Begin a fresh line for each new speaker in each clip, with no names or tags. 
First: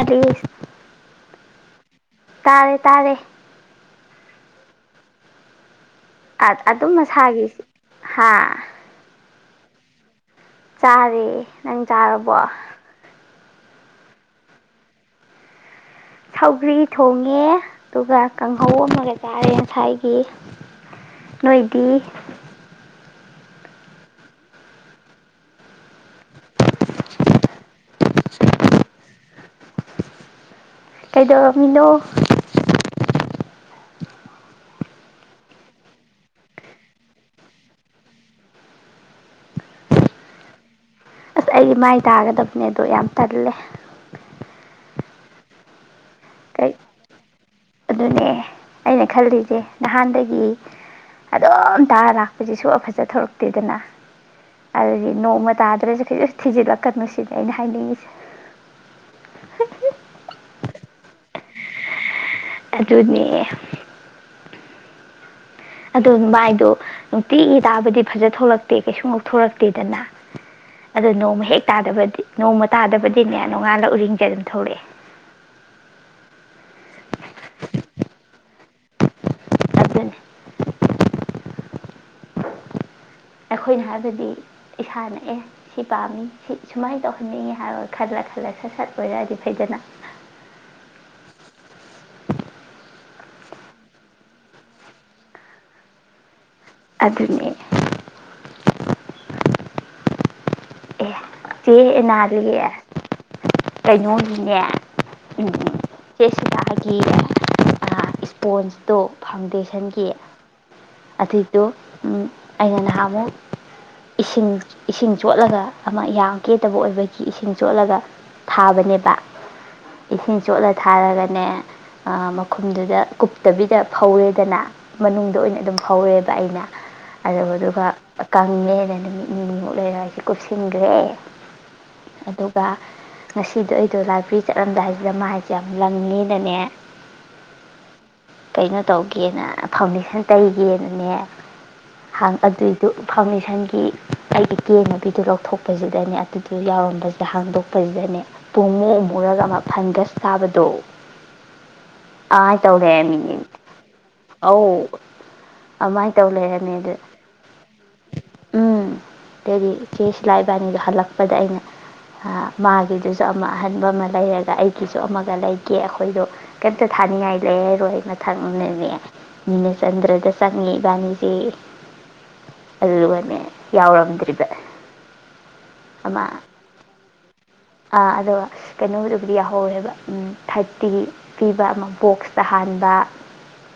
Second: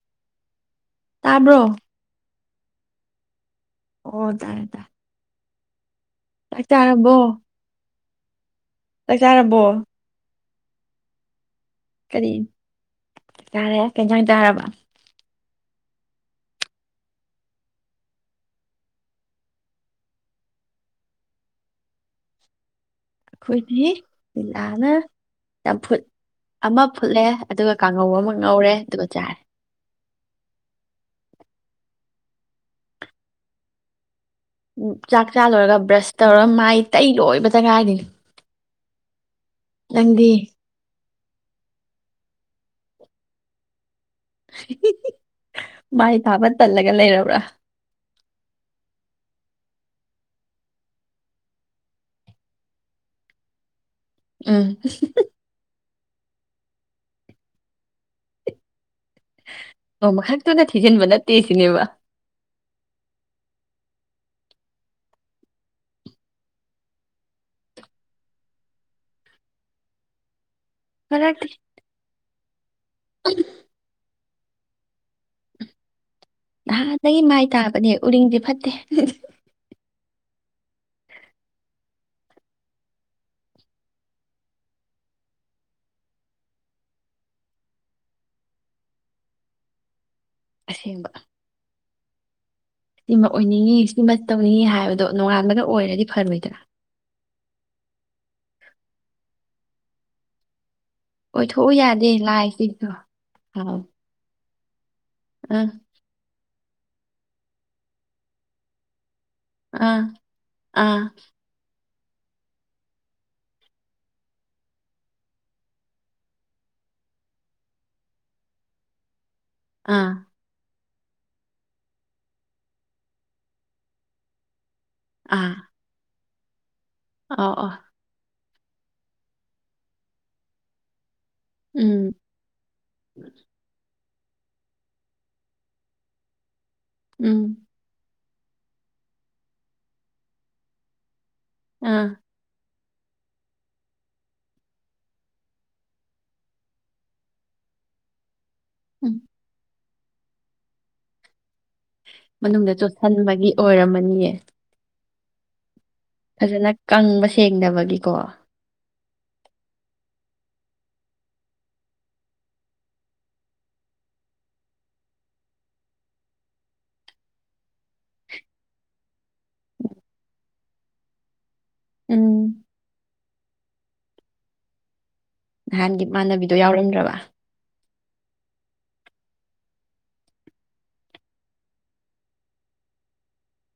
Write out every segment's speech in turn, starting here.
ꯑꯋꯁ
ꯇꯥꯕ꯭ꯔꯣ
ꯇꯥꯔꯦ ꯇꯥꯔꯦ
ꯑꯣ ꯇꯥꯏ ꯇꯥꯏ
ꯑꯗꯨꯝ ꯃꯁꯥꯒꯤ ꯍꯥꯥ
ꯆꯥꯛꯇꯥꯥꯔꯕꯣ
ꯆꯔꯦ ꯅꯪ ꯆꯥꯔꯕꯣ
ꯆꯥꯔꯦ ꯀꯩ ꯏꯟꯖꯁꯥꯡ ꯆꯥꯔꯕ
ꯁꯧꯒ꯭ꯔꯤ ꯊꯣꯡꯉꯦ ꯑꯗꯨꯒ ꯀꯥꯡꯍꯧ ꯑꯃꯒ ꯆꯥꯔꯦ ꯉꯁꯥꯏꯒꯤ ꯅꯣꯏꯗꯤ
ꯑꯩꯈꯣꯏꯗꯤ ꯂꯤꯂꯥꯅ ꯆꯝꯐꯨꯠ ꯑꯃ ꯐꯨꯠꯂꯦ ꯑꯗꯨꯒ ꯀꯥꯡꯉꯧ ꯑꯃ ꯉꯧꯔꯦ ꯑꯗꯨꯒ ꯆꯥꯔꯦ
ꯀꯩꯗꯧꯔꯝꯃꯤꯅꯣ
ꯎꯝ ꯆꯥꯛ ꯆꯥ ꯂꯣꯏꯔꯒ ꯕ꯭ꯔꯁ ꯇꯧꯔꯒ ꯃꯥꯏ ꯇꯩ ꯂꯣꯏꯕꯗꯉꯥꯏꯔꯤ ꯅꯪꯗꯤ
ꯑꯁ ꯑꯩ ꯃꯥꯏ ꯇꯥꯒꯗꯕꯅꯦ ꯑꯗꯣ ꯌꯥꯝ ꯇꯜꯂꯦ
ꯏꯍꯤ ꯍꯤ ꯍꯥꯏ ꯊꯥꯕ
ꯀꯩ
ꯇꯜꯂꯒ ꯂꯩꯔꯕ꯭ꯔꯥ
ꯑꯗꯨꯅꯦ ꯑꯩꯅ ꯈꯜꯂꯤꯁꯦ ꯅꯍꯥꯟꯗꯒꯤ ꯑꯗꯨꯝ ꯇꯥꯔ ꯂꯥꯛꯄꯁꯦ ꯁꯨꯛꯐ ꯐꯖ ꯊꫭꯔꯛꯇꯦꯗꯅ
ꯎꯝ
ꯑꯗꯨꯒꯤ ꯅꯣꯡꯃ ꯇꯥꯗ꯭ꯔꯁꯨ ꯊꯤ ꯊꯤꯖꯤꯜꯂꯛꯀꯅꯨ ꯁꯤꯅꯤ ꯑꯩꯅ ꯍꯥꯏꯅꯤꯡꯉꯤꯁꯦ
ꯑꯣ ꯃꯈꯥ ꯇꯨꯅ ꯊꯤꯖꯤꯟꯕ ꯅꯠꯇꯦ ꯁꯤꯅꯦꯕ
ꯑꯗꯨꯅꯦ ꯑꯗꯨ ꯃꯥꯏꯗꯣ ꯅꯨꯡꯇꯤꯒꯤ ꯇꯥꯕꯨꯗꯤ ꯐꯖ ꯊꯣꯛꯂꯛꯇꯦ ꯀꯩꯁꯨ ꯉꯧꯊꯣꯔꯛꯇꯦꯗꯅ ꯑꯗꯣ ꯅꯣꯡꯃ
ꯐꯔꯛꯇꯦ
ꯍꯦꯛ ꯇꯥꯗꯕꯗꯤ ꯅꯣꯡꯃ ꯇꯥꯗꯕꯗꯤꯅꯦ ꯅꯣꯡꯉꯥꯜꯂꯒ ꯎꯔꯤꯡ ꯖꯩꯔꯝ ꯊꫭꯛꯂꯛꯑꯦ
ꯅꯍꯥꯟꯗꯒꯤ ꯃꯥꯏ ꯇꯥꯕꯅꯦ ꯎꯔꯤꯡꯗꯤ ꯐꯠꯇꯦ
ꯑꯗꯨꯅꯤ ꯑꯩꯈꯣꯏꯅ ꯍꯥꯏꯕꯗꯤ ꯏꯁꯥꯅ ꯑꯦ ꯁꯤ ꯄꯥꯝꯃꯤ ꯁꯤ ꯁꯨꯃꯥꯏꯅ ꯇꯧꯍꯟꯅꯤꯡꯉꯤ ꯍꯥꯏꯔ ꯈꯜꯂ ꯈꯜꯂ ꯁꯠ ꯁꯠ ꯑꯣꯏꯔꯛꯑꯗꯤ ꯐꯩꯗꯅ
ꯑꯁꯦꯡꯕ ꯁꯤꯃ ꯑꯣꯏꯅꯤꯡꯉꯤ ꯁꯤꯃ ꯇꯧꯅꯤꯡꯉꯤ ꯍꯥꯏꯕꯗꯣ ꯅꯣꯉꯥꯟꯕꯗ ꯑꯣꯏꯔꯗꯤ ꯐꯔꯣꯏꯗ꯭ꯔꯥ
ꯑꯗꯨꯅꯦ ꯑꯦ
ꯑꯣꯏꯊꯣꯛꯎ
ꯆꯦ
ꯌꯥꯗꯦ
ꯏꯅꯥꯂꯤ
ꯂꯥꯏꯁꯤꯁꯨ ꯑꯥꯎ
ꯀꯩꯅꯣꯒꯤꯅꯦ ꯎꯝ
ꯑꯥ
ꯆꯦ ꯁꯤꯗ ꯍꯥꯏ ꯀꯤꯔꯥ ꯑꯥ ꯏꯁꯄꯣꯟꯁꯇꯣ
ꯑꯥ
ꯐꯥꯎꯟꯗꯦꯁꯟꯒꯤ
ꯑꯥ
ꯑꯗꯨꯏꯗꯨ ꯑꯩꯅ ꯅꯍꯥꯃꯨꯛ ꯏꯁꯤꯡ ꯏꯁꯤꯡ ꯆꯣꯠꯂꯒ ꯑꯃ ꯌꯥꯝ ꯀꯦꯇꯕ ꯑꯣꯏꯕꯒꯤ ꯏꯁꯤꯡ ꯆꯣꯠꯂꯒ ꯊꯥꯕꯅꯦꯕ
ꯑꯥ
ꯏꯁꯤꯡ ꯆꫭꯠꯂ ꯊꯥꯔꯒꯅꯦ ꯑ ꯃꯈꯨꯝꯗꯨꯗ ꯀꯨꯞꯇꯕꯤꯗ ꯐꯧꯔꯦꯗꯅ ꯃꯅꯨꯡꯗ
ꯑꯥ
ꯑꯣꯏꯅ ꯑꯗꯨꯝ ꯐꯧꯔꯦꯕ ꯄꯥꯏꯅ ꯑꯗꯨ
ꯑꯧ ꯑꯧ
ꯑꯗꯨꯒ ꯀꯪꯉꯦꯅ ꯅꯨꯃꯤꯠ ꯅꯤꯅꯤ ꯃꯨꯛ ꯂꯩꯔ ꯑꯩꯁꯦ ꯀꯨꯞꯁ ꯁꯤꯟꯒ꯭ꯔꯦ
ꯎꯝ
ꯑꯗꯨꯒ ꯉꯁꯤꯗꯣ ꯑꯩꯗꯣ ꯂꯥꯛ ꯀꯐ꯭ꯔꯤ ꯆꯠꯂꯝꯗꯥꯏ ꯍꯥꯏꯁꯤꯗ ꯃꯥ ꯍꯥꯏꯁꯦ ꯌꯥꯝ ꯂꯪꯉꯦꯗꯅꯦ
ꯎꯝ
ꯀꯩꯅꯣ ꯇꯧꯒꯦꯅ ꯐꯥꯎꯟꯗꯦꯁꯟ ꯇꯩꯒꯦꯅꯅꯦ
ꯑꯥ
ꯍꯥꯡ ꯑꯗꯨꯏ ꯑꯗꯨ ꯐꯥꯎꯟꯗꯦꯁꯟꯒꯤ ꯑꯩꯒꯤ ꯌꯦꯡꯅꯕꯤꯗꯨꯔꯣ ꯊꯣꯛꯄꯁꯤꯗꯅꯦ ꯑꯗꯨꯗ ꯌꯥꯎꯔꯝꯕꯁꯤꯗ ꯍꯥꯡꯗꯣꯛꯄꯁꯤꯗꯅꯦ ꯄꯨꯡꯃꯨꯛ
ꯎꯝ
ꯎꯃꯨꯔꯒ ꯑꯃꯨꯛ ꯍꯟꯒꯁꯤ ꯇꯥꯕꯗꯣꯛ
ꯃꯅꯨꯡꯗ ꯆꯣꯠꯁꯤꯟꯕꯒꯤ ꯑꯣꯏꯔꯝꯃꯅꯤꯌꯦ
ꯑꯧ ꯑꯗꯨꯃꯥꯏꯅ ꯇꯧ
ꯐꯖꯅ
ꯂꯩꯔꯝꯃꯦ ꯑꯗꯨ
ꯀꯪꯕ ꯁꯦꯡꯗꯕꯒꯤꯀꯣ
ꯑꯗꯨꯗꯤ ꯆꯦꯁ ꯏꯂꯥ ꯏꯕꯥꯅꯤꯗꯣ ꯍꯜꯂꯛꯄꯗ ꯑꯩꯅ ꯃꯥꯒꯤꯗꯨꯁꯨ ꯑꯃ ꯑꯍꯟꯕ ꯑꯃ ꯂꯩꯔꯒ ꯑꯩꯒꯤꯁꯨ ꯑꯃꯒ ꯂꯩꯒꯦ ꯑꯩꯈꯣꯏꯗꯣ ꯀꯩꯝꯇ ꯊꯥꯅꯤꯡꯉꯥꯏ ꯂꯩꯔꯔꯣꯏ ꯃꯊꯪꯅꯅꯦ ꯅꯤꯅꯆꯟꯗ꯭ꯔꯗ ꯆꯪꯉꯤ ꯏꯕꯥꯅꯤꯁꯤ
ꯎꯝ
ꯑꯗꯨꯒꯅꯦꯦ ꯌꯥꯎꯗꯔꯤꯕ
ꯅꯍꯥꯟꯒꯤ ꯏꯃꯥꯟꯅꯕꯤꯗꯣ ꯌꯥꯎꯔꯝꯗ꯭ꯔꯕ
ꯑꯥ ꯑꯗꯨꯒ ꯀꯩꯅꯣꯗꯨꯕꯨꯗꯤ ꯌꯥꯍꯧꯔꯦꯕ ꯊꯥꯔꯇꯤ ꯄꯤꯕ ꯑꯃ ꯕꯣꯛꯁꯇ ꯍꯥꯟꯕ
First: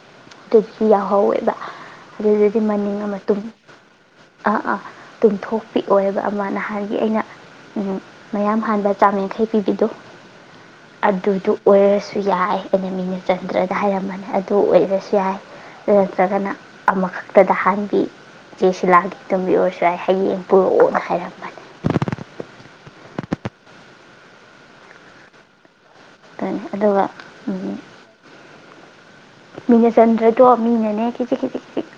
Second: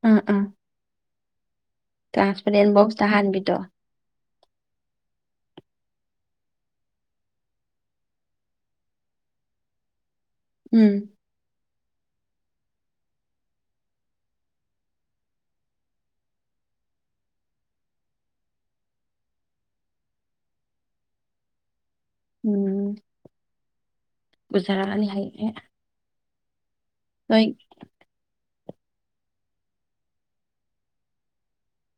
ꯑꯥ ꯑꯥ
ꯇ ꯌꯥ ꯑꯍꯧꯋ ꯑꯣꯏꯕ ꯑꯗꯨꯗꯨꯗꯤ
ꯇ꯭ꯔꯥꯟꯁꯄꯔꯦꯟ ꯕꯣꯛꯁꯇ
ꯃꯅꯤꯡꯉ ꯃꯇꯨꯡ
ꯍꯥꯟꯕꯤꯗꯣ
ꯑꯥ ꯑꯥ ꯇꯨꯝꯊꯣꯛꯄꯤꯑꯣꯕ ꯑꯃ ꯅꯍꯥꯟꯒꯤ ꯑꯩꯅ ꯃꯌꯥꯝ ꯑꯍꯥꯟꯕ ꯆꯥꯝꯃ ꯌꯥꯡꯈꯩ ꯄꯤꯕꯤꯗꯨꯣ
ꯎꯝ
ꯑꯗꯨꯗꯨ ꯑꯣꯏꯔꯁ ꯁꯨ ꯌꯥꯏ ꯑꯦꯅꯤꯃꯤ ꯅꯆꯟꯗ꯭ꯔꯗ ꯍꯥꯏꯔꯝꯕꯅꯤ ꯑꯗꯨ ꯑꯣꯏꯔꯁꯨ ꯌꯥꯏ ꯑꯗꯨ ꯅꯠꯇ꯭ꯔꯒꯅ ꯑꯃꯈꯛꯇꯗ ꯍꯍꯥꯟꯕꯤ ꯆꯦꯁꯤꯂꯥꯒꯤ ꯇꯨꯝꯕꯤ ꯑꯣꯏꯔꯁꯨ ꯌꯥꯏ ꯍꯌꯦꯡ ꯄꯨꯔꯛꯣꯅ ꯍꯥꯏꯔꯝꯕꯅꯤ
ꯎꯝ ꯎꯖꯔꯛꯑꯅꯤ ꯍꯌꯦ
ꯊꯅꯤ ꯑꯗꯨꯒ ꯃꯤꯅ ꯆꯟꯗ꯭ꯔꯗꯣ ꯃꯤꯅꯅꯦ ꯈꯤꯖꯤꯛ ꯈꯤꯖꯤꯛ ꯈꯤꯖꯤꯛ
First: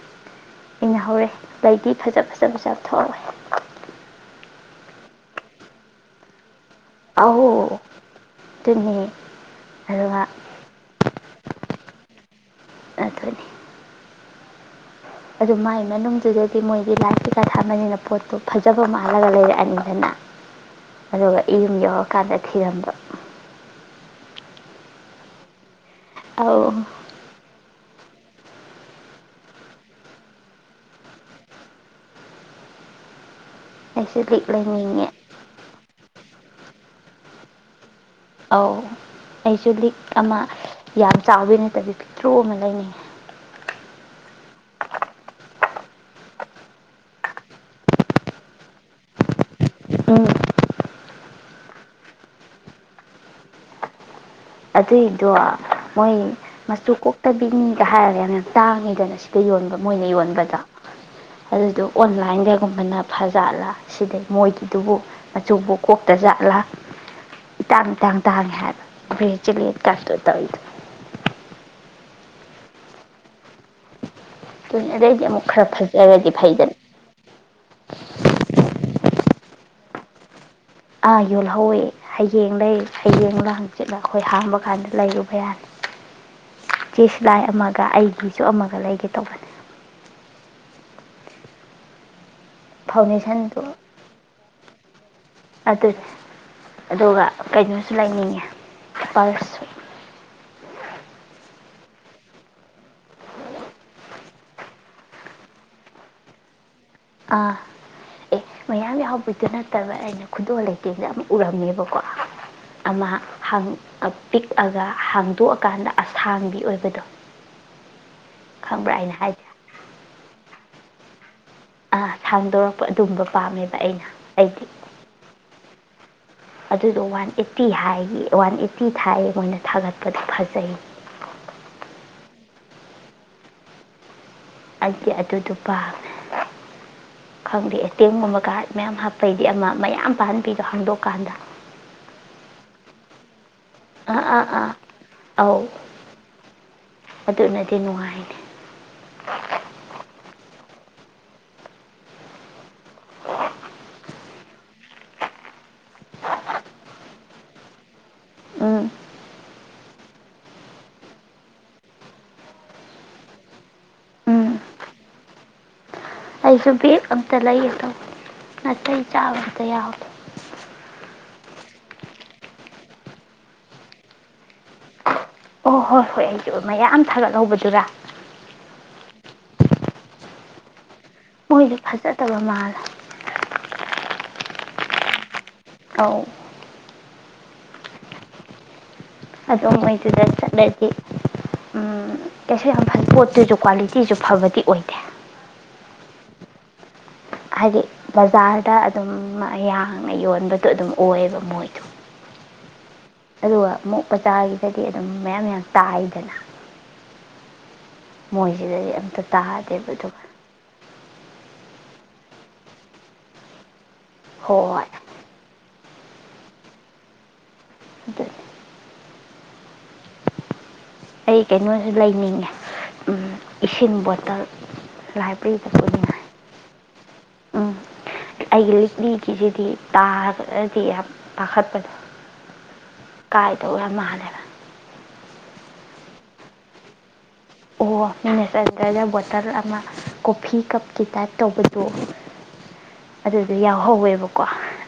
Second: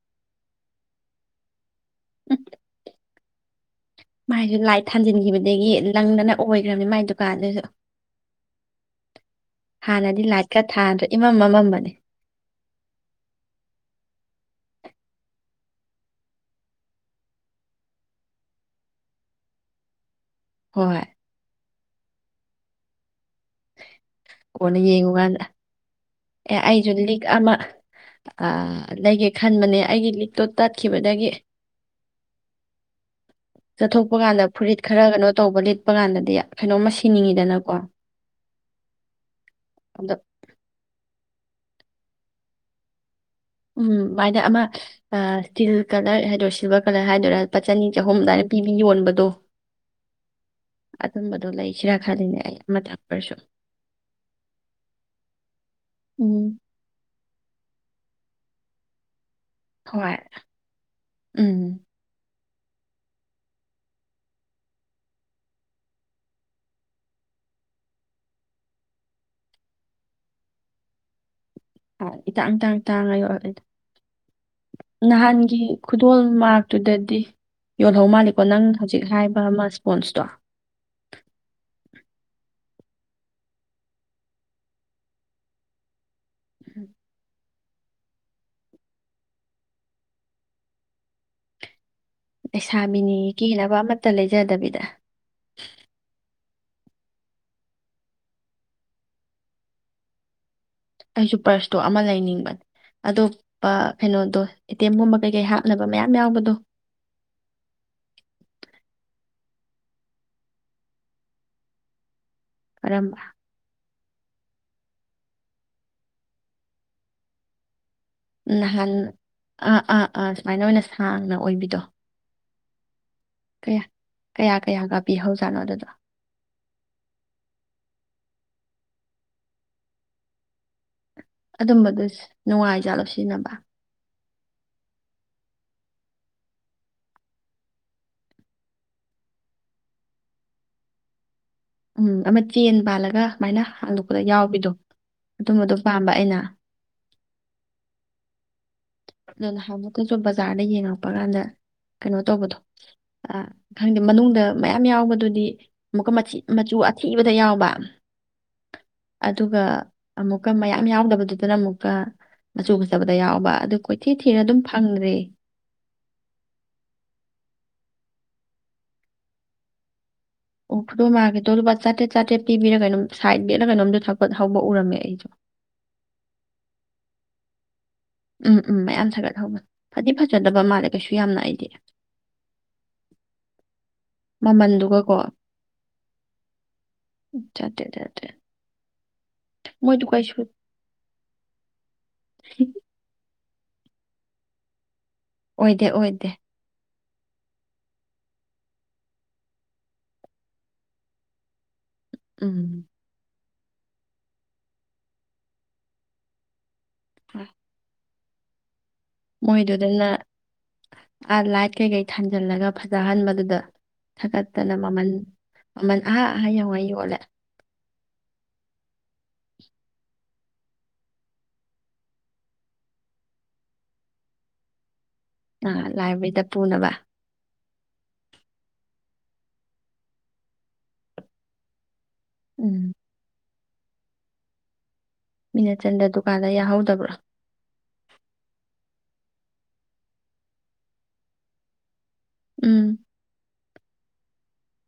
ꯏꯡꯅꯍꯧꯔꯦ ꯂꯩꯗꯤ ꯐꯖ
ꯎꯝ
ꯐꯖꯕꯁꯨ ꯌꯥꯝ ꯊꯣꯛꯛꯑꯦ
ꯃꯥꯏꯁꯨ ꯂꯥꯏꯠ ꯊꯥꯟꯖꯤꯟꯈꯤꯕꯗꯒꯤ ꯂꯪꯗꯅ ꯑꯣꯏ ꯏꯤꯝꯅꯤ ꯃꯥꯏ ꯗꯨꯀꯥꯟꯗꯨꯗ
ꯇꯝ
ꯍꯥꯟꯅꯗꯤ ꯂꯥꯏꯠꯀ ꯊꯥꯗ꯭ꯔꯦ ꯏꯃꯝ ꯑꯃꯃꯝꯕꯅꯦ
ꯑꯗꯨꯅꯤ ꯑꯗꯨ ꯃꯒꯤ ꯃꯅꯨꯡꯗꯨꯗꯗꯤ ꯃꯣꯏꯒꯤ ꯂꯥꯏꯐꯀꯤꯀꯥ ꯊꯝꯕꯅꯤꯅ ꯄꯣꯠꯇꯣ ꯐꯖꯕ ꯃꯥꯜꯂꯒ ꯂꯩꯔꯛꯑꯅꯤꯗꯅ
ꯍꯣꯏ
ꯑꯗꯨ ꯏ ꯌꯧꯔꯀꯥꯟꯗ ꯊꯤꯔꯝꯗꯣ
ꯑꯣꯅ ꯌꯦꯡꯉꯨ ꯀꯥꯟꯗ ꯑꯦ
ꯑꯧ
ꯑꯩꯁꯨ ꯂꯤ ꯑꯃ ꯂꯩꯒꯦ ꯈꯟꯕꯅꯦ ꯑꯩꯒꯤ ꯂꯤꯛꯇꯣ ꯇꯠꯈꯤꯕꯗꯒꯤ ꯆꯠꯊꯣꯛꯄ
ꯑꯩꯁꯨ
ꯀꯥꯟꯗ
ꯂꯤꯛ
ꯐꯨꯔꯤꯠ ꯈꯔ
ꯂꯩꯅꯤꯡꯉꯦ
ꯀꯩꯅꯣ ꯇꯧꯕ ꯂꯤꯠꯄ ꯀꯥꯟꯗꯗꯤ ꯀꯩꯅꯣ ꯃꯁꯤꯡ ꯊꯤꯅꯤꯡꯉꯤꯗꯅꯀꯣ
ꯑꯥꯎ ꯑꯩꯁꯨ ꯂꯤꯛ ꯑꯃ ꯌꯥꯝ ꯆꯥꯎꯕ ꯅꯠꯇꯕꯤ ꯄꯤꯇ꯭ꯔꯨ ꯑꯃ ꯂꯩꯅꯤꯦ
ꯎꯝ ꯚꯥꯏꯅ ꯑꯃ ꯏꯁꯇꯤꯜ ꯀꯂꯔ ꯍꯥꯏꯗꯣꯏꯔꯥ ꯁꯤꯜꯚꯔ ꯀꯂꯔ ꯍꯥꯏꯗꯣꯏꯔ ꯂꯄꯥ ꯆꯅꯤ ꯆꯍꯨꯝ ꯑꯗꯨꯃꯥꯏꯅ ꯄꯤꯕꯤ ꯌꯣꯟꯕꯗꯣ
ꯎꯝ
ꯑ ꯑꯗꯨꯝꯕꯗꯨꯣ ꯂꯩꯥꯏ ꯁꯤꯔꯥ ꯈꯥꯂꯤꯅꯦ ꯑꯩ ꯑꯃ ꯊꯥꯛꯄꯔꯁꯨ
ꯑꯗꯨꯏꯗꯣ ꯃꯣꯏ
ꯎꯝ
ꯃꯆꯨ ꯀꯣꯛꯇꯕꯤꯅꯤꯒ ꯍꯥꯏꯔꯒꯦꯅꯦ ꯇꯥꯡꯅꯤꯗꯅ ꯑꯁꯤ ꯇ ꯌꯣꯟꯕ ꯃꯣꯏꯅ
ꯍꯣꯏ
ꯌꯣꯟꯕꯗ
ꯎꯝ
ꯑꯗꯨꯗꯣ ꯑꯣꯟꯂꯥꯏꯟꯗ ꯁꯨꯝꯕꯅ ꯐꯖꯥꯠꯂꯥ ꯁꯤꯗꯩ ꯃꯣꯏꯒꯤꯗꯨꯕꯨ ꯃꯆꯨꯕꯨ ꯀꯣꯛꯇ ꯖꯥꯠꯂ ꯏꯇꯥꯡ ꯏꯇꯥꯡ ꯇꯥꯡꯉꯦ ꯍꯥꯏꯕ ꯕꯤꯖꯂꯤ ꯀꯥꯁꯇꯔꯗꯜ
ꯏ ꯇꯥꯡ ꯇꯥꯡ ꯇꯥꯡꯉ ꯌꯣꯦ
ꯑꯗꯨꯅꯤ ꯑꯗꯩꯗꯤ ꯑꯃꯨꯛ
ꯅꯍꯥꯟꯒꯤ
ꯈꯔ
ꯈꯨꯗꯣꯜ
ꯐꯖꯔꯗꯤ ꯐꯩꯗꯅ
ꯃꯔꯛꯇꯨꯗꯗꯤ ꯌꯣꯜꯍꯧ ꯃꯥꯜꯂꯤꯀꯣ ꯅꯪ ꯍꯧꯖꯤꯛ ꯍꯥꯏꯕ ꯑꯃ ꯍꯣꯟ ꯁꯇꯣ
ꯑꯥ ꯌꯣꯜꯍꯧꯋꯤ ꯍꯌꯦꯡ ꯂꯩ ꯍꯌꯦꯡꯗꯪꯆꯤꯠꯂ ꯑꯩꯈꯣꯏ ꯍꯥꯡꯕ ꯀꯥꯟꯗ ꯂꯩꯔꯨꯕ ꯌꯥꯅꯤ ꯆꯦꯁꯂꯥꯏ ꯑꯃꯥꯡ ꯒ ꯑꯩꯒꯤꯁꯨ ꯑꯃꯒ ꯂꯩꯒꯦ ꯇꯧꯒꯅꯤ
ꯂꯩꯁꯥꯃꯤꯅꯤ
ꯐꯥꯎꯟꯗꯦꯁꯟꯗꯣ
ꯀꯦꯅꯕ ꯑꯃꯇ ꯂꯩꯖꯗꯕꯤꯗ
ꯑꯗꯨꯅꯤ ꯑꯗꯨꯒ ꯀꯩꯅꯣꯁꯨ ꯂꯩꯅꯤꯡꯉꯦ ꯄꯔꯁꯁꯨ
ꯑꯩꯁꯨ ꯄꯔꯁꯇꯣ ꯑꯃ ꯂꯩꯅꯤꯡꯕꯅꯦ ꯑꯗꯣ ꯀꯩꯅꯣꯗꯣ ꯑꯦꯇꯤ ꯑꯦꯝꯒꯨꯝꯕ ꯀꯩꯀꯩ ꯍꯥꯞꯅꯕ ꯃꯌꯥꯝ ꯌꯥꯎꯕꯗꯣ
ꯑꯥ ꯑꯦ ꯃꯌꯥꯝ ꯌꯥꯎꯕꯩꯗꯨ ꯅꯠꯇꯕ ꯑꯩꯅ ꯈꯨꯗꯣꯜ ꯂꯩꯇꯩꯗ ꯑꯃ ꯎꯔꯝꯃꯦꯕꯀꯣ ꯑꯃ
ꯀꯔꯝꯕ
ꯍꯪ ꯄꯤꯛꯑꯒ ꯍꯥꯡꯗꯣꯛꯑꯀꯥꯟꯗ ꯑꯁꯥꯡꯕꯤ ꯑꯣꯏꯕꯗꯣ
ꯅꯍꯥꯟ
ꯈꯪꯕ꯭ꯔꯥ ꯑꯩꯅ ꯍꯥꯏꯁꯦ
ꯑ ꯑꯥ ꯁꯨꯃꯥꯏꯅ ꯑꯣꯏꯅ ꯁꯥꯡꯅ ꯑꯣꯏꯕꯤꯗꯣ
ꯊꯥꯡꯗꯣꯔꯛꯄ
ꯀꯌꯥ ꯀꯌꯥ ꯀꯌꯥꯒ ꯄꯤꯍꯧꯖꯥꯠꯅꯣ ꯑꯗꯨꯗꯣ
ꯑꯗꯨꯗꯣ ꯋꯥꯟ ꯑꯦꯠꯇꯤ ꯍꯥꯏꯒꯤ ꯋꯥꯟ ꯑꯦꯠꯇꯤ ꯊꯥꯏꯌꯦ ꯃꯣꯏꯅ ꯊꯥꯒꯠꯄꯗꯤ ꯐꯖꯩ
ꯑꯗꯨꯝꯕꯗꯨꯁꯨ ꯅꯨꯡꯉꯥꯏꯖꯥ ꯂꯧꯁꯤꯟꯅꯕ
ꯍꯥꯏꯗꯤ ꯑꯗꯨꯗꯨ ꯄꯥꯝꯃꯦ ꯈꯪꯗꯦ ꯑꯦ ꯇꯦꯡꯒꯨꯝꯕ ꯀꯥꯔꯠ ꯃꯌꯥꯝ ꯍꯥꯞꯄꯩꯗꯤ ꯑꯃ ꯃꯌꯥꯝ ꯄꯥꯍꯟꯕꯤꯗꯣ ꯍꯥꯡꯗꯣꯛꯀꯥꯟꯗ
ꯎꯝ ꯑꯃ ꯆꯦꯟ ꯄꯥꯜꯂꯒ ꯁꯨꯃꯥꯏꯅ ꯍꯥꯡꯗꯣꯛꯄꯗ
ꯑꯥ ꯑꯥ ꯑꯥ
ꯌꯥꯎꯕꯤꯗꯣ
ꯑꯧ
ꯑꯗꯨꯝꯕꯗꯣ ꯄꯥꯝꯕ ꯑꯩꯅ
ꯑꯗꯨꯅꯗꯤ ꯅꯨꯡꯉꯥꯏꯅꯤ
ꯑꯗꯣ ꯅꯍꯥꯟꯃꯛꯇꯁꯨ ꯕꯖꯥꯔꯗ ꯌꯦꯡꯉꯛꯄ ꯀꯥꯟꯗ ꯀꯩꯅꯣ ꯇꯧꯕꯗꯣ ꯑ ꯈꯪꯗꯦ ꯃꯅꯨꯡꯗ ꯃꯌꯥꯝ ꯌꯥꯎꯕꯗꯨꯗꯤ ꯑꯃꯨꯛꯀ ꯃꯆꯨ ꯑꯊꯤꯕꯗ ꯌꯥꯎꯕ
ꯎꯝ
ꯑꯗꯨꯒ ꯑꯃꯨꯛꯀ ꯃꯌꯥꯝ ꯌꯥꯎꯗꯕꯗꯨꯗꯅ ꯑꯃꯨꯛꯀ ꯃꯆꯨ ꯐꯖꯕꯗ ꯌꯥꯎꯕ ꯑꯗꯨ ꯀꯣꯏꯊꯤ ꯊꯤꯔ
ꯎꯝ
ꯑꯗꯨꯝ ꯐꯪꯗ꯭ꯔꯦ
ꯑꯩꯁꯨ ꯕꯦꯛ ꯑꯝꯇ ꯂꯩꯒꯗꯧꯕ ꯅꯥꯇꯩ ꯆꯥꯕ ꯑꯝꯇ ꯌꯥꯎꯇꯦ
ꯑꯣ ꯈꯨꯗꯣ ꯃꯥꯒꯦꯗꯣ ꯑꯗꯨꯒꯄꯥ ꯆꯥꯇꯔꯦꯠ ꯆꯥꯇꯔꯦꯠ ꯄꯤꯕꯤꯔꯒꯩꯅꯣꯝ ꯁꯥꯏꯠ ꯕꯤꯠꯂ ꯀꯩꯅꯣꯝꯗꯣ ꯊꯒꯠ ꯍꯧꯕ ꯎꯔꯝꯃꯦ ꯑꯩꯁꯨꯣ
ꯑꯣ ꯍꯣꯏ ꯍꯣꯏ ꯑꯩꯁꯨ ꯃꯌꯥꯝ ꯊꯥꯒꯠꯍꯧꯕꯗꯨꯔ
ꯎꯝ ꯎꯝ ꯃꯌꯥꯝ ꯁꯥꯒꯠꯍꯧꯕꯅꯤ ꯐꯗꯤ ꯐꯖꯗꯕ ꯃꯥꯜꯂꯦ ꯀꯩꯁꯨ ꯌꯥꯝꯅ ꯑꯩꯗꯤ
ꯃꯣꯏꯗꯨ ꯐꯖꯗꯕ ꯃꯥꯜꯂꯦ
ꯃꯃꯟꯗꯨꯒꯀꯣ
ꯑꯥꯎ
ꯆꯗꯦ ꯆꯗꯦ
ꯑꯗꯨꯝ ꯃꯣꯏꯗꯨꯗ ꯆꯠꯂꯗꯤ ꯎꯝ ꯀꯩꯁꯨ ꯌꯥꯝ ꯐ ꯄꯣꯠꯇꯨꯁꯨ ꯀ꯭ꯋꯥꯂꯤꯇꯤꯁꯨ ꯐꯕꯗꯤ ꯑꯣꯏꯗꯦ
ꯑꯣꯏꯗꯦ ꯑꯣꯏꯗꯦ
ꯍꯥꯏꯗꯤ ꯕꯖꯥꯔꯗ ꯑꯗꯨꯝ ꯃꯌꯥꯡꯅ ꯌꯣꯟꯕꯗꯣ ꯑꯗꯨꯝ ꯑꯣꯏꯌꯦꯕ ꯃꯣꯏꯗꯣ
ꯎꯝ
ꯑꯗꯨꯒ ꯑꯃꯨꯛ ꯕꯖꯥꯔꯒꯤꯗꯗꯤ ꯑꯗꯨꯝ ꯃꯌꯥꯝ ꯌꯥꯝ ꯇꯥꯏꯗꯅ
ꯎꯝ
ꯃꯣꯏꯁꯤꯗꯗꯤ ꯑꯝ ꯇ ꯇꯥꯗꯦꯕ ꯑꯗꯨꯒ
ꯑ ꯂꯥꯏꯠ ꯀꯩꯀꯩ ꯊꯥꯟꯖꯜꯂꯒ ꯐꯖꯍꯟꯕꯗꯨꯗ ꯊꯀꯠꯇꯅ
ꯍꯣꯏ
ꯃꯃꯟ ꯃꯃꯟ ꯑꯑꯥ ‌ꯌꯧꯒꯩ ꯌꯣꯜꯂꯦ
ꯑꯗ ꯑꯩ ꯀꯩꯅꯣꯁꯨ ꯂꯩꯅꯤꯡꯉꯦ ꯎꯝ ꯏꯁꯤꯡ ꯕꯣꯇꯜ ꯂꯥꯏꯕ꯭ꯔꯦꯔꯤꯗ
ꯑ
ꯄꯨꯅꯤꯡꯉꯥꯏ
ꯂꯥꯏꯕ꯭ꯔꯦꯔꯤꯗ ꯄꯨꯅꯕ
ꯎꯝ ꯑꯩꯒꯤ ꯂꯤꯛꯂꯤꯒꯤꯁꯤꯗꯤ ꯇꯥꯔꯕꯗꯤ ꯌꯥꯝ ꯄꯥꯈꯠꯄꯗꯣ
ꯎꯝ
ꯄꯥꯏꯗꯧꯌꯥꯝ ꯃꯥꯜꯂꯦꯕ
ꯃꯤꯅꯠ ꯆꯟꯗ꯭ꯔ ꯗꯨꯀꯥꯟꯗ ꯌꯥꯍꯧꯗꯕ꯭ꯔꯣ
ꯇꯜ ꯑꯃ ꯀꯣꯐꯤ ꯀꯞꯀꯤ ꯇꯥꯏꯞ ꯇꯧꯕꯗꯣ
ꯎꯝ
ꯑꯗꯨꯗꯨ ꯌꯥꯎ ꯍꯧꯋꯦꯕꯀꯣ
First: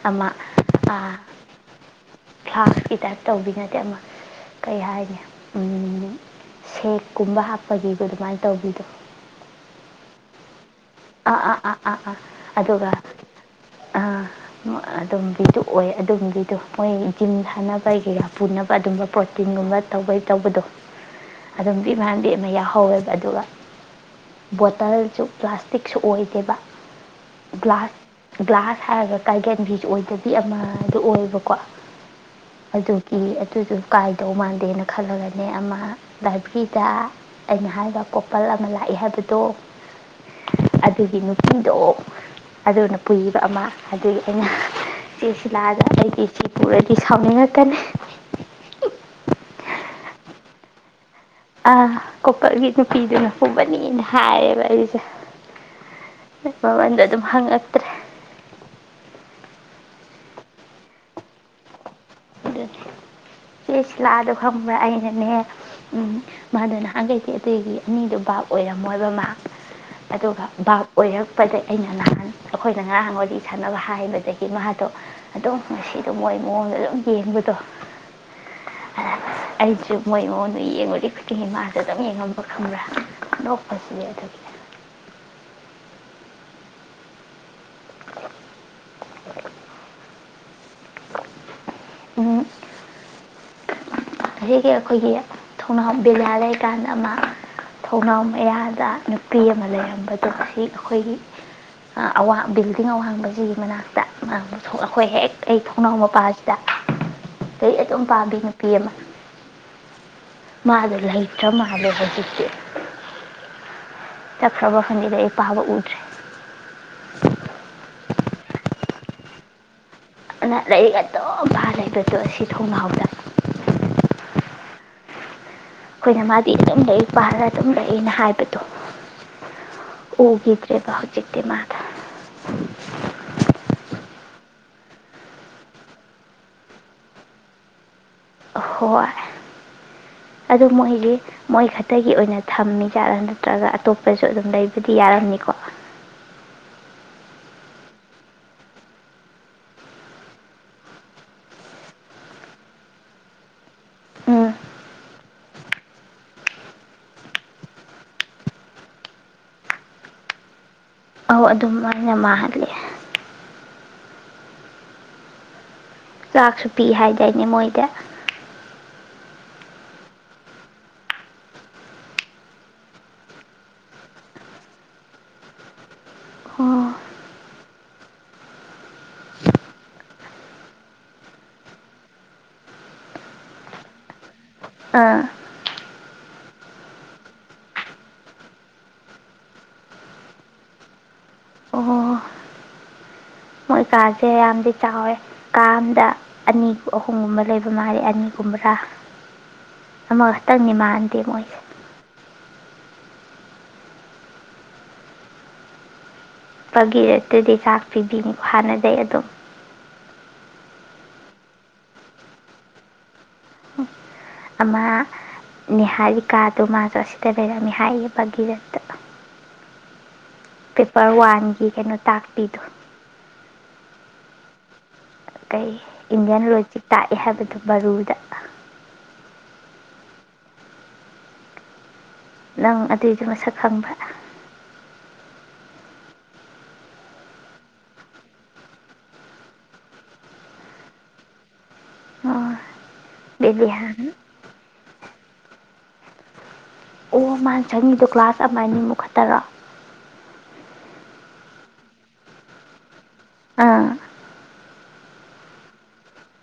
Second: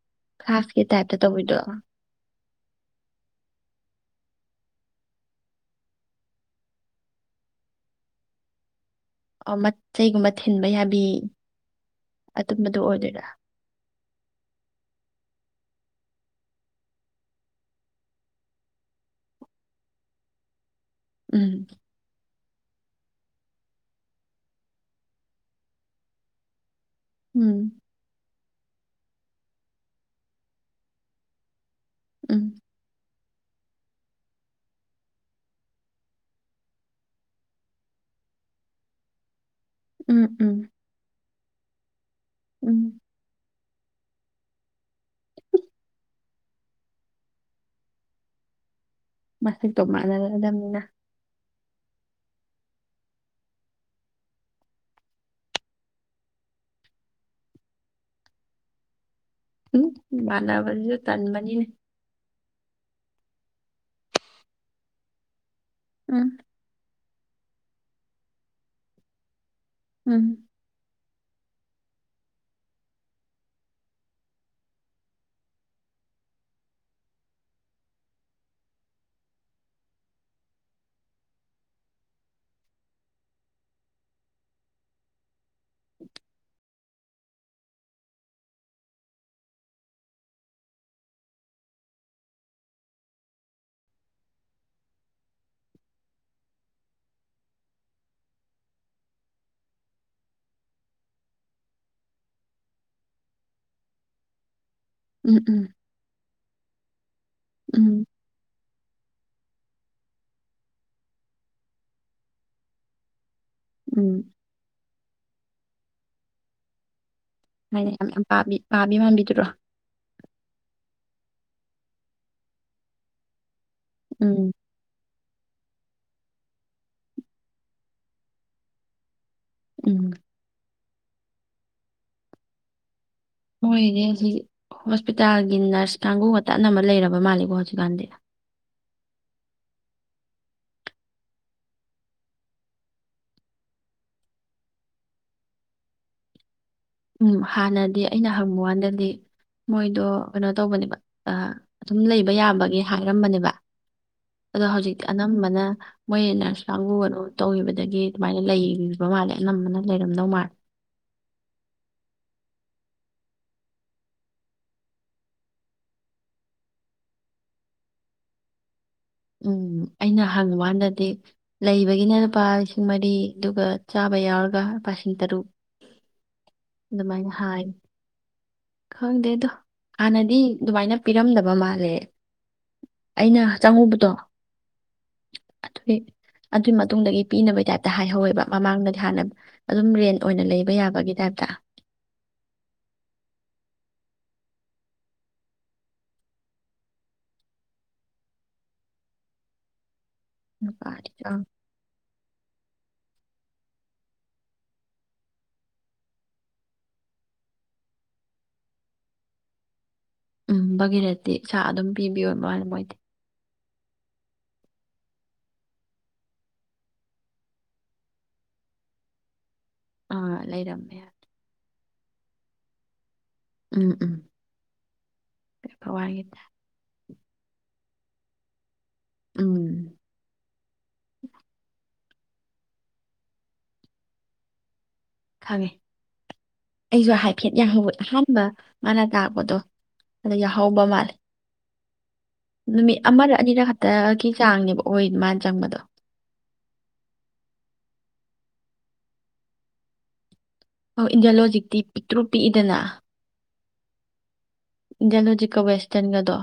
ꯑꯃ
ꯐ꯭ꯂꯥꯛꯁꯀꯤ ꯇꯥꯏꯞꯇ
ꯑꯥ
ꯇꯧꯕꯤꯗꯣ
ꯐꯥꯂꯁ ꯒꯤ ꯇꯥꯏꯞ ꯇꯧꯕꯤ ꯅꯠꯇꯦ ꯑꯃ ꯀꯩ ꯍꯥꯏꯅꯤ ꯁꯦꯛꯀꯨꯝꯕ ꯍꯥꯞ ꯐꯒꯤꯕꯗꯣ ꯑꯗꯨꯃꯥꯏꯅ ꯇꯧꯕꯤꯗꯣ
ꯑꯣ ꯃꯆꯩꯒꯨꯝꯕ ꯊꯤꯟꯕ ꯌꯥꯕ
ꯑꯥ ꯑꯥ ꯑꯥ ꯑꯥ ꯑꯥ ꯑꯗꯨꯒ
ꯑꯣꯏꯗꯣꯏꯔꯥ
ꯑ ꯑꯗꯨꯝꯒꯤ ꯑꯣꯏ ꯑꯗꯨꯝꯕꯒꯤꯗꯣ ꯃꯣꯏ ꯖꯤꯝ ꯁꯥꯅꯕꯒꯤ ꯄꯨꯅꯕ ꯑꯗꯨꯝꯕ ꯄ꯭ꯔꯣꯇꯤꯟꯒꯨꯝꯕ ꯇꯧꯕꯩ ꯇꯧꯕꯗꯣ
ꯎꯝ
ꯑꯗꯨꯝꯗꯤ ꯚꯥꯟꯗꯤ ꯌꯥꯎꯍꯧꯋꯦꯕ ꯑꯗꯨꯒ ꯕꯣꯇꯜꯁꯨ ꯄ꯭ꯂꯥꯁꯇꯤꯛ ꯇꯤꯛꯁꯨ ꯑꯣꯏꯗꯦꯕ
ꯎꯝ
ꯒ꯭ꯂꯥꯁ ꯒ꯭ꯂꯥꯁ ꯍꯥꯏꯔꯒ ꯀꯥꯏꯒꯦꯟꯕꯤꯁꯨ ꯑꯣꯏꯗꯕꯤ ꯑꯃꯗ ꯑꯣꯏꯕꯀꯣ
ꯎꯝ
ꯀꯤ ꯑꯗꯨꯗꯨ ꯀꯥꯏꯗꯧ ꯃꯥꯟꯗꯦꯅ ꯈꯜꯂꯒꯅꯦ ꯑꯃ ꯂꯥꯏꯕ꯭ꯔꯦꯔꯤꯗ ꯑꯩꯅ ꯍꯥꯏꯕ ꯀꯣꯄꯜ ꯑꯃ ꯂꯥꯛꯏ ꯍꯥꯏꯕꯗꯣ
ꯎꯝ ꯎꯝ
ꯄꯤꯗꯣ
ꯎꯝ
ꯑꯗꯨꯅ ꯄꯨꯏꯕ ꯑꯃ ꯑꯗꯨꯒꯤ ꯑꯩꯅ ꯏꯆꯦ ꯁꯤꯂꯥꯗ ꯑꯩꯗꯤ ꯏꯆꯦ ꯄꯨꯔꯗꯤ ꯁꯥꯎꯅꯤꯡꯉꯛꯀꯅꯤ
ꯃꯁꯛꯇꯣ ꯃꯥꯟꯅꯅꯤꯡꯗꯕꯅꯤꯅ
ꯑ ꯀꯣꯀꯛꯒꯤ ꯅꯨꯄꯤꯗꯨꯅ ꯄꯨꯕꯅꯤꯅ ꯍꯥꯏꯌꯦꯕ ꯑꯩꯁꯦ ꯃꯃꯟꯗꯣ ꯑꯗꯨꯝ ꯍꯪꯉꯛꯇ꯭ꯔꯦ
ꯎ ꯃꯥꯟꯅꯕꯗꯨꯁꯨ ꯇꯟꯕꯅꯤꯅꯦ
ꯑꯗꯨ ꯆꯦ ꯁꯤꯂꯥꯗꯣ ꯈꯪꯕ꯭ꯔꯥ ꯑꯩꯅꯅꯦ ꯎꯝ ꯃꯥꯅ ꯅꯍꯥꯟꯒꯩ ꯑ ꯑꯇꯩꯒꯤ ꯑꯅꯤꯗꯨꯣ ꯕꯥꯞ ꯑꯣꯏꯔꯝꯃꯣꯏꯕ ꯃꯥ
ꯎꯝ
ꯑꯗꯨꯒ ꯑꯣꯏꯔꯛꯄꯗ ꯑꯩꯅ ꯅꯍꯥꯟ ꯑꯩꯈꯣꯏꯅ ꯉꯥꯡ ꯋꯥꯔꯤ ꯁꯥꯟꯅꯕ ꯍꯥꯏꯕꯗꯒꯤ ꯃꯥꯗꯣ ꯑꯗꯨꯝ ꯉꯁꯤꯗꯣ ꯃꯣꯏ ꯃꯑꯣꯡꯗꯣ ꯑꯗꯨꯝ ꯌꯦꯡꯕꯗꯣ ꯑ ꯑꯩꯁꯨ ꯃꯣꯏ ꯃꯉꯣꯟꯗ ꯌꯦꯡꯉꯨꯗꯤ ꯈꯨꯗꯤꯡꯒꯤ ꯃꯥꯁꯨ ꯑꯗꯨꯝ ꯌꯦꯡꯉꯝꯕ ꯈꯪꯕ꯭ꯔꯥ ꯅꯣꯛꯄꯁꯤꯅꯦ ꯑꯗꯨꯒꯤꯅꯦ
[inaudible]
ꯎꯝ ꯑꯁꯤꯒꯤꯒꯤ ꯑꯩꯈꯣꯏꯒꯤ ꯊꯣꯡꯅꯥꯎ ꯕꯦꯂꯥ ꯂꯩꯀꯥꯟꯗ ꯑꯃ ꯊꯣꯡꯅꯥꯎ ꯃꯌꯥꯗ ꯅꯨꯄꯤ ꯑꯃ ꯂꯩꯔꯝꯕꯗꯣ ꯁꯤ ꯑꯩꯈꯣꯏꯒꯤ ꯑꯋꯥꯡ ꯕꯤꯜꯗꯤꯡ ꯑꯋꯥꯡꯕꯁꯤꯒꯤ ꯃꯅꯥꯛꯇ ꯑꯩꯈꯣꯏ ꯍꯦꯛ
ꯎꯝ
ꯑꯩ
ꯎꯝ
ꯊꯣꯡꯅꯥꯎ ꯃꯄꯥꯁꯤꯗ ꯂꯥꯏꯔꯤꯛ ꯑꯗꯨꯝ
ꯎꯝ
ꯄꯥꯕꯤ ꯅꯨꯄꯤ ꯑꯃ ꯃꯥꯗꯣ ꯂꯩꯇꯔ ꯃꯥꯜꯂꯦ ꯍꯧꯖꯤꯛꯆꯤ
ꯎꯝ
ꯆꯠꯈ꯭ꯔꯕ ꯈꯪꯗꯦ ꯂꯩ ꯄꯥꯕ ꯎꯗ꯭ꯔꯦ
ꯍꯥꯏꯅꯦ ꯌꯥꯝ ꯌꯥꯝ ꯄꯥꯕꯤ ꯄꯥꯕꯤ ꯃꯥꯟꯕꯤꯗꯨꯔꯣ
ꯑꯗꯨꯅ ꯂꯥꯏꯔꯤꯛ ꯑꯗꯨꯝ ꯄꯥ ꯂꯩꯕꯗꯣ ꯑꯁꯤ ꯊꯣꯡꯅꯥꯎꯗ
ꯎꯝ
ꯑꯩꯈꯣꯏꯅ ꯃꯥꯗꯤ ꯑꯗꯨꯝ ꯂꯥꯏꯔꯤꯛ ꯄꯥꯔ ꯑꯗꯨꯝ ꯂꯩꯑꯂꯅ ꯍꯥꯏꯕꯗꯣ
ꯎꯝ
ꯎꯒꯤ ꯕ ꯍꯧꯖꯤꯛꯆꯤ ꯃꯥꯗꯣ
ꯍꯣꯏꯅꯦ ꯍꯧꯖꯤ ꯍꯣꯁꯄꯤꯇꯥꯜꯒꯤ ꯅꯔꯁ ꯀꯥꯡꯕꯨꯒ ꯑꯅꯝꯕ ꯂꯩꯔꯕ ꯃꯥꯜꯂꯦꯀꯣ ꯍꯧꯖꯤꯛꯀꯥꯟꯗꯤ
ꯍꯣꯏ ꯑꯗꯨ ꯃꯣꯏꯒꯤ ꯃꯣꯏ ꯈꯛꯇꯒꯤ ꯑꯣꯏꯅ ꯊꯝꯃꯤ ꯖꯥꯠꯂ ꯅꯠꯇ꯭ꯔꯒ ꯑꯇꯣꯞꯄꯁꯨ ꯑꯗꯨꯝ ꯂꯩꯕꯨꯗꯤ ꯌꯥꯔꯝꯅꯤꯀꯣ
ꯎꯝ ꯍꯥꯟꯅꯗꯤ ꯑꯩꯅ ꯍꯪꯕ ꯀꯥꯟꯗꯗꯤ ꯃꯣꯏꯗꯣ ꯀꯩꯅꯣ ꯇꯧꯕꯅꯦꯕ ꯑꯗꯨꯝ ꯂꯩꯕ ꯌꯥꯕꯒꯤ ꯍꯥꯏꯔꯝꯕꯅꯦꯕ
ꯎꯝ
ꯑꯗꯣ ꯍꯧꯖꯤꯛ ꯑꯥꯅꯝꯃ ꯑꯗꯨꯅ ꯃꯣꯏ ꯅꯔꯁ ꯀꯥꯡꯕꯨ ꯀꯅꯣ ꯇꯧꯈꯤꯕꯗꯒꯤ ꯑꯗꯨꯃꯥꯏꯅ ꯂꯩꯈꯤꯕ ꯃꯥꯜꯂꯦ ꯑꯅꯝꯕꯅ ꯂꯩꯔꯝꯗꯧ ꯃꯥꯜꯂꯦ
ꯑꯧ ꯑꯗꯨꯝ ꯑꯅ ꯃꯥꯍꯂꯦ ꯆꯥꯛꯁꯨ ꯄꯤ ꯍꯥꯏꯗꯥꯏꯅꯦ ꯃꯣꯏꯗ
ꯎꯝ ꯑꯩꯅ ꯍꯪꯉꯀꯥꯟꯗꯗꯤ ꯂꯩꯕꯒꯤꯅ ꯂꯨꯄꯥ ꯂꯤꯁꯤꯡ ꯃꯔꯤ ꯑꯗꯨꯒ ꯆꯥꯕ ꯌꯥꯎꯔꯒ ꯂꯨꯄꯥ ꯂꯤꯁꯤꯡ ꯇꯔꯨꯛ
ꯑꯣ
ꯑꯗꯨꯃꯥꯏꯅ ꯍꯥꯏ ꯈꯪꯗꯦ ꯑꯗꯣ ꯍꯥꯟꯅꯗꯤ ꯑꯗꯨꯃꯥꯏꯅ ꯄꯤꯔꯝꯗꯕ ꯃꯥꯜꯂꯦ ꯑꯩꯅ ꯆꯪꯉꯧꯕ ꯠꯇ
ꯑꯥ
ꯑꯗꯨꯏ ꯃꯇꯨꯡꯗꯒꯤ ꯄꯤꯅꯕꯒꯤ ꯇꯥꯏꯞꯇ ꯍꯥꯏꯍꯧꯋꯦꯕ ꯃꯃꯥꯡꯗꯗꯤ ꯍꯥꯟꯅ ꯑꯗꯨꯝ ꯔꯦꯟ ꯑꯣꯏꯅ ꯂꯩꯕ ꯌꯥꯕꯒꯤ ꯇꯥꯏꯞꯇ
ꯑꯣ ꯃꯣꯏ ꯀꯥꯁꯦ ꯌꯥꯝꯗꯤ ꯆꯥꯎꯋꯦ ꯀꯥ ꯑꯗ ꯑꯅꯤ ꯑꯍꯨꯝꯒꯨꯝꯕ ꯂꯩꯕ ꯃꯥꯜꯂꯤ ꯑꯅꯤꯒꯨꯝꯕ꯭ꯔꯥ ꯑꯃꯈꯛꯇꯪꯗꯤ
ꯅꯨꯄꯥꯗꯤ
ꯃꯥꯟꯗꯦ
ꯆꯥꯎ-
ꯃꯣꯏꯁꯦ ꯐꯒꯤ ꯔꯦꯠꯇꯨꯗꯤ ꯆꯥꯛꯄꯤꯕꯤꯅꯤ ꯍꯥꯟꯅꯗꯩ ꯑꯗꯨꯝ
ꯎꯝ ꯕꯒꯤꯔꯠꯇꯤ ꯏꯁꯥ ꯑꯗꯨꯝ ꯄꯤꯕꯤꯌꯣ ꯃꯅ ꯃꯣꯏꯗꯤ
ꯑꯃ ꯅꯤꯍꯥꯔꯤꯀꯥꯗꯣ ꯃꯥꯁꯨ ꯑꯁꯤꯗ ꯂꯩꯔꯝꯅꯤ ꯍꯥꯏꯥꯌꯦ ꯕꯒꯤꯔꯠꯇ
ꯑꯥ ꯂꯩꯔꯝꯃꯦ
ꯄꯦꯄꯔ ꯋꯥꯟꯒꯤ ꯀꯩꯅꯣ ꯇꯥꯛꯄꯤꯗꯨ
ꯎꯝ ꯎꯝ
ꯀꯩ
ꯄꯋꯥꯔꯒꯤꯗ
ꯏꯟꯗꯤꯌꯥꯟ ꯂꯣꯒꯤꯛ ꯇꯥꯛꯑꯦ ꯍꯥꯏꯕꯗꯣ ꯃꯔꯕꯥꯨꯗ
ꯎꯝ
ꯅꯪ ꯑꯗꯨꯏꯗꯤ ꯃꯁꯛ ꯈꯪꯕ
ꯈꯪꯉꯦ ꯑꯩꯁꯨ ꯍꯥꯏꯐꯦꯠ ꯑꯍꯥꯟꯕ ꯃꯥꯅ ꯇꯥꯛꯄꯗꯣ ꯑꯗꯨꯗꯣ ꯌꯥꯍꯧꯕ ꯃꯥꯜꯂꯦ
ꯑꯣ
ꯅꯨꯃꯤꯠ ꯑꯃꯗ ꯑꯅꯤꯔꯛ
ꯕꯦꯂꯤꯍꯥꯟ
ꯈꯛꯇꯒꯤ ꯆꯥꯡꯅꯦꯕꯣ ꯑꯣꯏ ꯃꯥꯅ ꯆꯪꯕꯗꯣ
ꯑꯣ ꯃꯥꯅ ꯆꯪꯉꯤꯗꯣ ꯒ꯭ꯂꯥꯁ ꯑꯃꯥꯏꯅꯤ ꯃꯨꯛ ꯈꯠꯇꯔꯣ
ꯑ ꯏꯟꯗꯤꯌꯥ ꯂꯣ ꯍꯧꯖꯤꯛꯇꯤ ꯄꯤꯛꯇ꯭ꯔꯨ ꯄꯤꯛꯏꯗꯅ
ꯑꯥ
ꯏꯟꯗꯤꯌꯥꯟꯂꯣꯖꯤꯛꯀ ꯋꯦꯁꯇꯔꯟꯒꯗꯣ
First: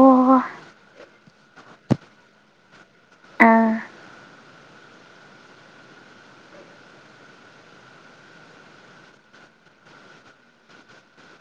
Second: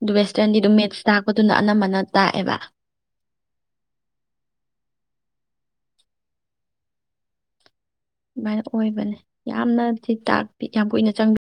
ꯑꯗꯨ ꯋꯦꯁꯇꯔꯟꯒꯤꯗꯝ ꯃꯦꯠꯁ ꯇꯥꯛꯀꯗꯨꯅ ꯑꯅꯝꯕꯅ ꯇꯥꯛꯑꯦꯕ
ꯑꯥ
ꯑꯗꯨꯃꯥꯏꯅ ꯑꯣꯏꯕꯅꯦ ꯌꯥꯝꯅ ꯁꯤ ꯌꯥꯝ ꯀꯨꯏꯅ ꯆꯪꯗ